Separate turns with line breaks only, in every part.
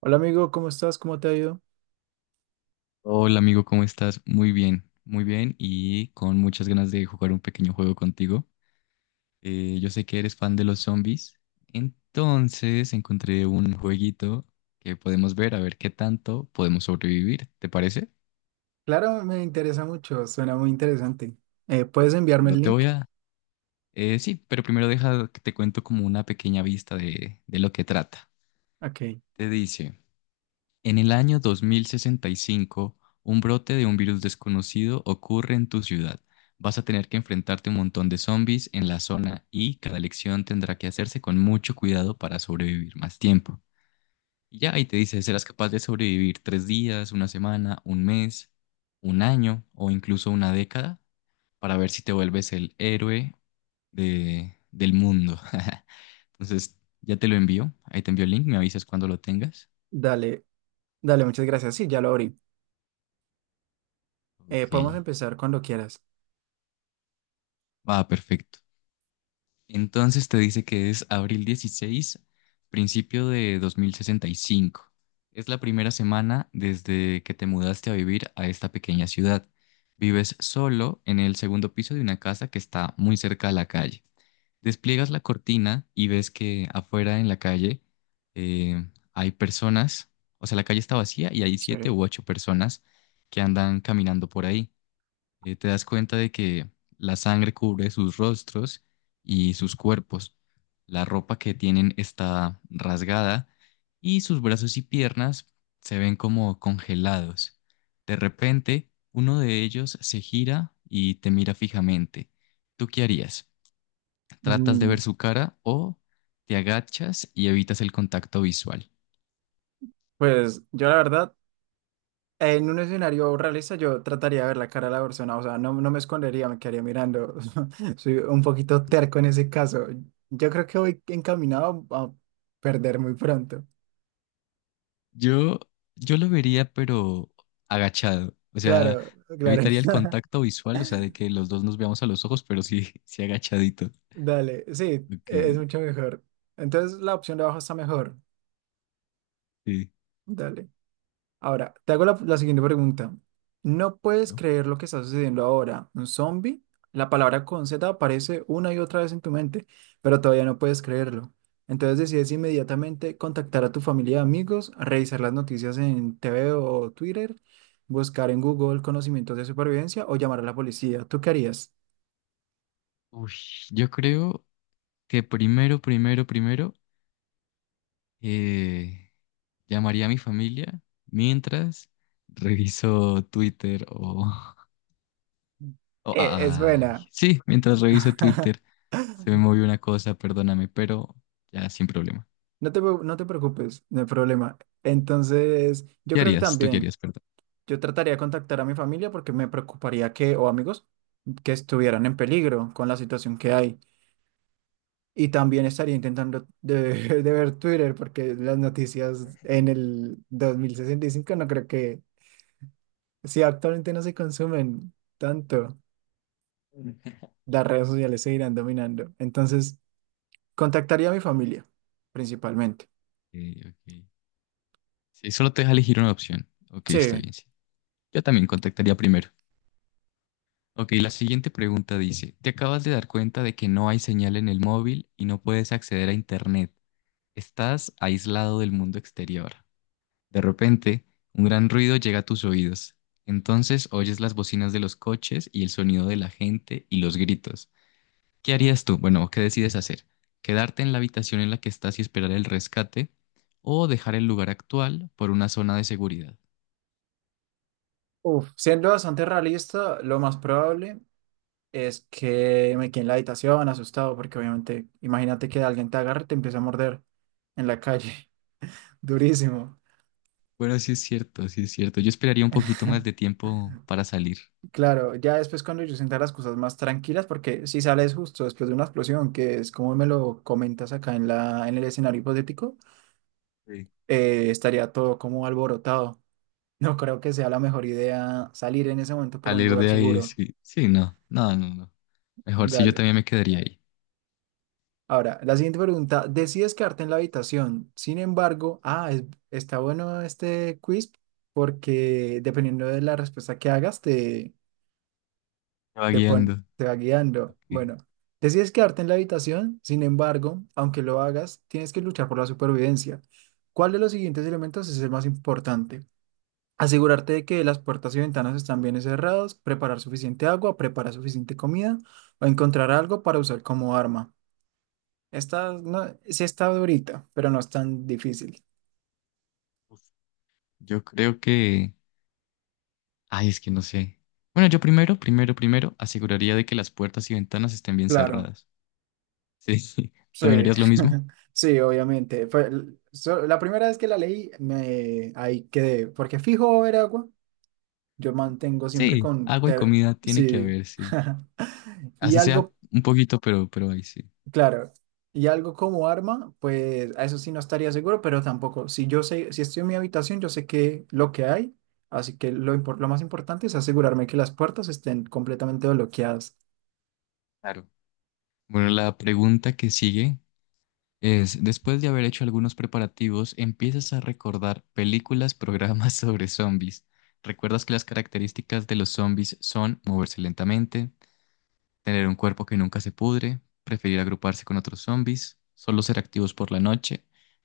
Hola amigo, ¿cómo estás? ¿Cómo te ha ido?
Hola amigo, ¿cómo estás? Muy bien y con muchas ganas de jugar un pequeño juego contigo. Yo sé que eres fan de los zombies, entonces encontré un jueguito que podemos ver a ver qué tanto podemos sobrevivir, ¿te parece?
Claro, me interesa mucho, suena muy interesante. ¿Puedes enviarme
Claro,
el
te
link?
voy a... sí, pero primero deja que te cuento como una pequeña vista de lo que trata.
Ok,
Te dice, en el año 2065, un brote de un virus desconocido ocurre en tu ciudad. Vas a tener que enfrentarte a un montón de zombies en la zona y cada elección tendrá que hacerse con mucho cuidado para sobrevivir más tiempo. Y ya ahí te dice, ¿serás capaz de sobrevivir 3 días, una semana, un mes, un año o incluso una década? Para ver si te vuelves el héroe del mundo. Entonces, ya te lo envío. Ahí te envío el link, me avisas cuando lo tengas.
dale, dale, muchas gracias. Sí, ya lo abrí. Podemos
Ok.
empezar cuando quieras.
Va, perfecto. Entonces te dice que es abril 16, principio de 2065. Es la primera semana desde que te mudaste a vivir a esta pequeña ciudad. Vives solo en el segundo piso de una casa que está muy cerca a la calle. Despliegas la cortina y ves que afuera en la calle hay personas, o sea, la calle está vacía y hay siete
Sí.
u ocho personas que andan caminando por ahí. Te das cuenta de que la sangre cubre sus rostros y sus cuerpos. La ropa que tienen está rasgada y sus brazos y piernas se ven como congelados. De repente, uno de ellos se gira y te mira fijamente. ¿Tú qué harías? ¿Tratas de ver
Mm,
su cara o te agachas y evitas el contacto visual?
pues yo la verdad, en un escenario realista yo trataría de ver la cara de la persona, o sea, no, no me escondería, me quedaría mirando. Soy un poquito terco en ese caso. Yo creo que voy encaminado a perder muy pronto.
Yo, yo lo vería, pero agachado. O sea,
Claro, claro.
evitaría el contacto visual, o sea, de que los dos nos veamos a los ojos, pero sí, sí agachadito.
Dale, sí,
Ok,
es mucho mejor. Entonces la opción de abajo está mejor.
sí.
Dale. Ahora, te hago la siguiente pregunta. No puedes
Claro.
creer lo que está sucediendo ahora. Un zombie, la palabra con Z aparece una y otra vez en tu mente, pero todavía no puedes creerlo. Entonces decides inmediatamente contactar a tu familia y amigos, revisar las noticias en TV o Twitter, buscar en Google conocimientos de supervivencia o llamar a la policía. ¿Tú qué harías?
Uy, yo creo que primero, primero, primero, eh, llamaría a mi familia mientras reviso Twitter o...
Es
ay,
buena.
sí, mientras reviso Twitter. Se me movió una cosa, perdóname, pero ya sin problema.
No te preocupes, no hay problema. Entonces, yo
¿Qué
creo que
harías? ¿Tú qué
también
harías? Perdón.
yo trataría de contactar a mi familia porque me preocuparía que, o amigos, que estuvieran en peligro con la situación que hay. Y también estaría de ver Twitter porque las noticias en el 2065 no creo que, si actualmente no se consumen tanto,
Ok,
las redes sociales seguirán dominando. Entonces, contactaría a mi familia, principalmente.
ok. Sí, solo te deja elegir una opción. Ok, está
Sí.
bien, sí. Yo también contactaría primero. Ok, la siguiente pregunta dice, te acabas de dar cuenta de que no hay señal en el móvil y no puedes acceder a internet. Estás aislado del mundo exterior. De repente, un gran ruido llega a tus oídos. Entonces oyes las bocinas de los coches y el sonido de la gente y los gritos. ¿Qué harías tú? Bueno, ¿qué decides hacer? ¿Quedarte en la habitación en la que estás y esperar el rescate o dejar el lugar actual por una zona de seguridad?
Uf, siendo bastante realista, lo más probable. Es que me quedé en la habitación asustado porque obviamente, imagínate que alguien te agarre y te empieza a morder en la calle, durísimo.
Bueno, sí es cierto, sí es cierto. Yo esperaría un poquito más de tiempo para salir.
Claro, ya después cuando yo sienta las cosas más tranquilas, porque si sales justo después de una explosión, que es como me lo comentas acá en en el escenario hipotético,
Sí.
estaría todo como alborotado. No creo que sea la mejor idea salir en ese momento por un
Salir
lugar
de ahí,
seguro.
sí. Sí, no, no, no, no. Mejor si yo
Dale.
también me quedaría ahí.
Ahora, la siguiente pregunta, decides quedarte en la habitación. Sin embargo, está bueno este quiz porque dependiendo de la respuesta que hagas,
Me va guiando.
te va guiando.
Ok.
Bueno, decides quedarte en la habitación. Sin embargo, aunque lo hagas, tienes que luchar por la supervivencia. ¿Cuál de los siguientes elementos es el más importante? Asegurarte de que las puertas y ventanas están bien cerradas, preparar suficiente agua, preparar suficiente comida o encontrar algo para usar como arma. Está, no, sí está durita, pero no es tan difícil.
Uf. Yo creo que... Ay, es que no sé. Bueno, yo primero, primero, primero aseguraría de que las puertas y ventanas estén bien
Claro,
cerradas. Sí. Sí.
sí,
¿También harías lo mismo?
sí, obviamente. La primera vez que la leí, me, ahí quedé, porque fijo va a haber agua, yo mantengo siempre
Sí,
con,
agua y
ter-
comida tiene que
sí,
haber, sí.
y
Así sea
algo,
un poquito, pero ahí sí.
claro, y algo como arma, pues a eso sí no estaría seguro, pero tampoco, si yo sé, si estoy en mi habitación, yo sé que lo que hay, así que lo más importante es asegurarme que las puertas estén completamente bloqueadas.
Claro. Bueno, la pregunta que sigue es, después de haber hecho algunos preparativos, empiezas a recordar películas, programas sobre zombies. Recuerdas que las características de los zombies son moverse lentamente, tener un cuerpo que nunca se pudre, preferir agruparse con otros zombies, solo ser activos por la noche,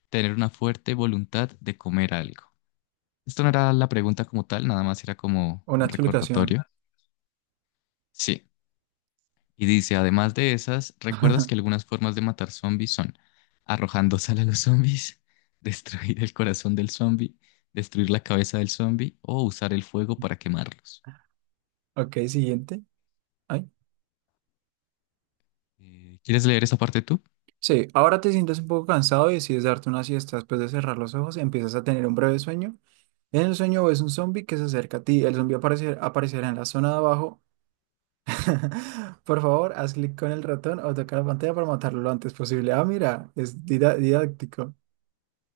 tener una fuerte voluntad de comer algo. Esto no era la pregunta como tal, nada más era como
Una
un
explicación.
recordatorio. Sí. Y dice, además de esas, ¿recuerdas que algunas formas de matar zombies son arrojando sal a los zombies, destruir el corazón del zombie, destruir la cabeza del zombie o usar el fuego para quemarlos?
Ok, siguiente. Ay.
¿Quieres leer esa parte tú?
Sí, ahora te sientes un poco cansado y decides darte una siesta. Después de cerrar los ojos, empiezas a tener un breve sueño. En el sueño ves un zombie que se acerca a ti. El zombie aparecerá en la zona de abajo. Por favor, haz clic con el ratón o toca la pantalla para matarlo lo antes posible. Ah, mira, es didáctico.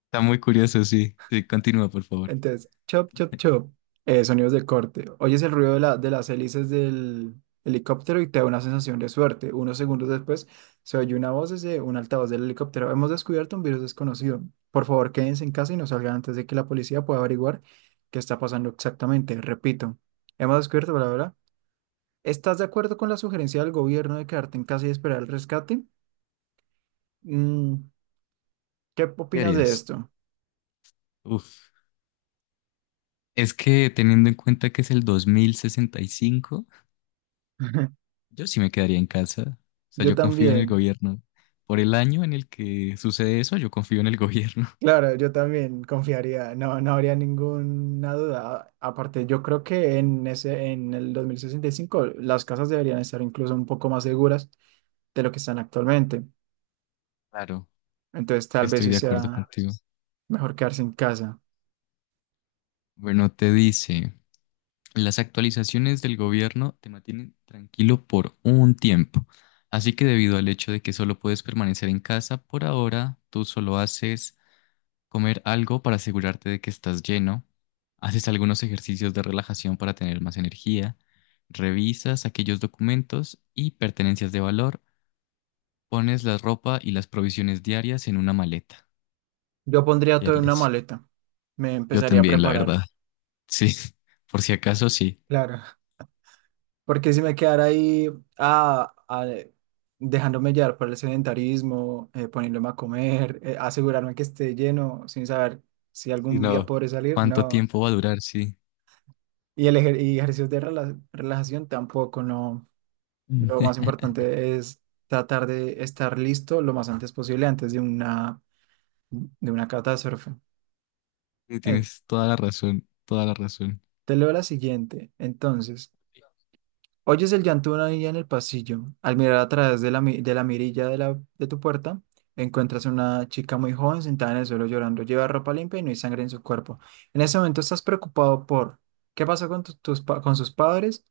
Está muy curioso, sí. Sí, continúa, por favor.
Entonces, chop, chop, chop. Sonidos de corte. Oyes el ruido de, de las hélices del helicóptero y te da una sensación de suerte. Unos segundos después se oye una voz desde un altavoz del helicóptero. Hemos descubierto un virus desconocido. Por favor, quédense en casa y no salgan antes de que la policía pueda averiguar qué está pasando exactamente. Repito, hemos descubierto, bla, bla, bla. ¿Estás de acuerdo con la sugerencia del gobierno de quedarte en casa y esperar el rescate? Mm, ¿Qué
¿Qué
opinas de
harías?
esto?
Uf. Es que teniendo en cuenta que es el 2065, yo sí me quedaría en casa. O sea,
Yo
yo confío en el
también.
gobierno. Por el año en el que sucede eso, yo confío en el gobierno.
Claro, yo también confiaría, no, no habría ninguna duda. Aparte, yo creo que en en el 2065 las casas deberían estar incluso un poco más seguras de lo que están actualmente.
Claro,
Entonces,
sí
tal vez
estoy
sí
de acuerdo
sea
contigo.
mejor quedarse en casa.
Bueno, te dice, las actualizaciones del gobierno te mantienen tranquilo por un tiempo, así que debido al hecho de que solo puedes permanecer en casa por ahora, tú solo haces comer algo para asegurarte de que estás lleno, haces algunos ejercicios de relajación para tener más energía, revisas aquellos documentos y pertenencias de valor, pones la ropa y las provisiones diarias en una maleta.
Yo pondría
¿Qué
todo en una
harías?
maleta. Me
Yo
empezaría a
también, la
preparar.
verdad. Sí, por si acaso, sí.
Claro. Porque si me quedara ahí ah, ah, dejándome llevar por el sedentarismo, poniéndome a comer, asegurarme que esté lleno sin saber si
Sí,
algún día
no.
podré salir,
¿Cuánto
no.
tiempo va a durar? Sí.
Y ejercicios de relajación tampoco, no. Lo
Mm.
más importante es tratar de estar listo lo más antes posible antes de de una catástrofe. Eh,
Tienes toda la razón, toda la razón.
te leo la siguiente. Entonces, oyes el llanto de una niña en el pasillo. Al mirar a través de de la mirilla de tu puerta, encuentras una chica muy joven sentada en el suelo llorando. Lleva ropa limpia y no hay sangre en su cuerpo. En ese momento estás preocupado por qué pasó con, con sus padres,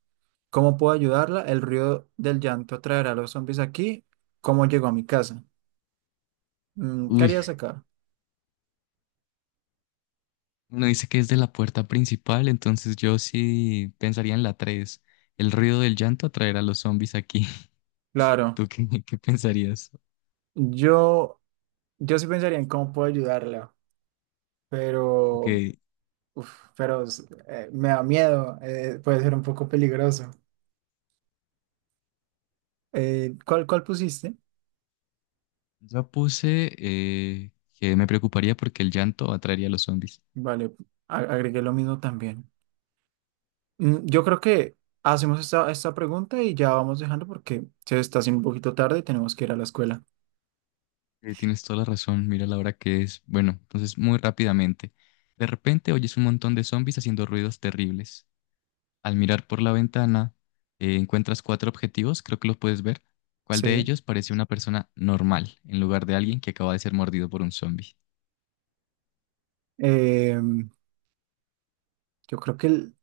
cómo puedo ayudarla, el ruido del llanto traerá a los zombies aquí, cómo llegó a mi casa. Mm, ¿qué
Uy,
harías acá?
uno dice que es de la puerta principal, entonces yo sí pensaría en la 3. El ruido del llanto atraerá a los zombies aquí.
Claro,
¿Tú qué pensarías?
yo, yo sí pensaría en cómo puedo ayudarla,
Ok,
pero uf, pero me da miedo, puede ser un poco peligroso. ¿Cuál pusiste?
yo puse que me preocuparía porque el llanto atraería a los zombies.
Vale, agregué lo mismo también. Mm, yo creo que hacemos esta pregunta y ya vamos dejando porque se está haciendo un poquito tarde y tenemos que ir a la escuela.
Tienes toda la razón, mira la hora que es. Bueno, entonces muy rápidamente. De repente oyes un montón de zombies haciendo ruidos terribles. Al mirar por la ventana, encuentras cuatro objetivos, creo que los puedes ver. ¿Cuál de
Sí.
ellos parece una persona normal en lugar de alguien que acaba de ser mordido por un zombie?
Em, yo creo que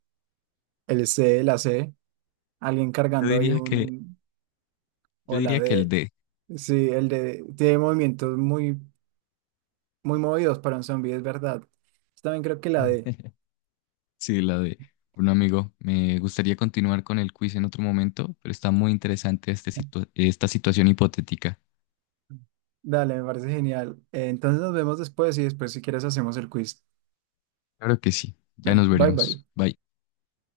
el C, la C, alguien
Yo
cargando ahí
diría que,
un,
yo
o la
diría que el
D,
D.
sí, el D, tiene movimientos muy movidos para un zombie, es verdad. Yo también creo que la D.
Sí, la D. Bueno, amigo, me gustaría continuar con el quiz en otro momento, pero está muy interesante esta situación hipotética.
Dale, me parece genial. Entonces nos vemos después y después si quieres hacemos el quiz.
Claro que sí. Ya
Dale,
nos
bye
veremos.
bye.
Bye.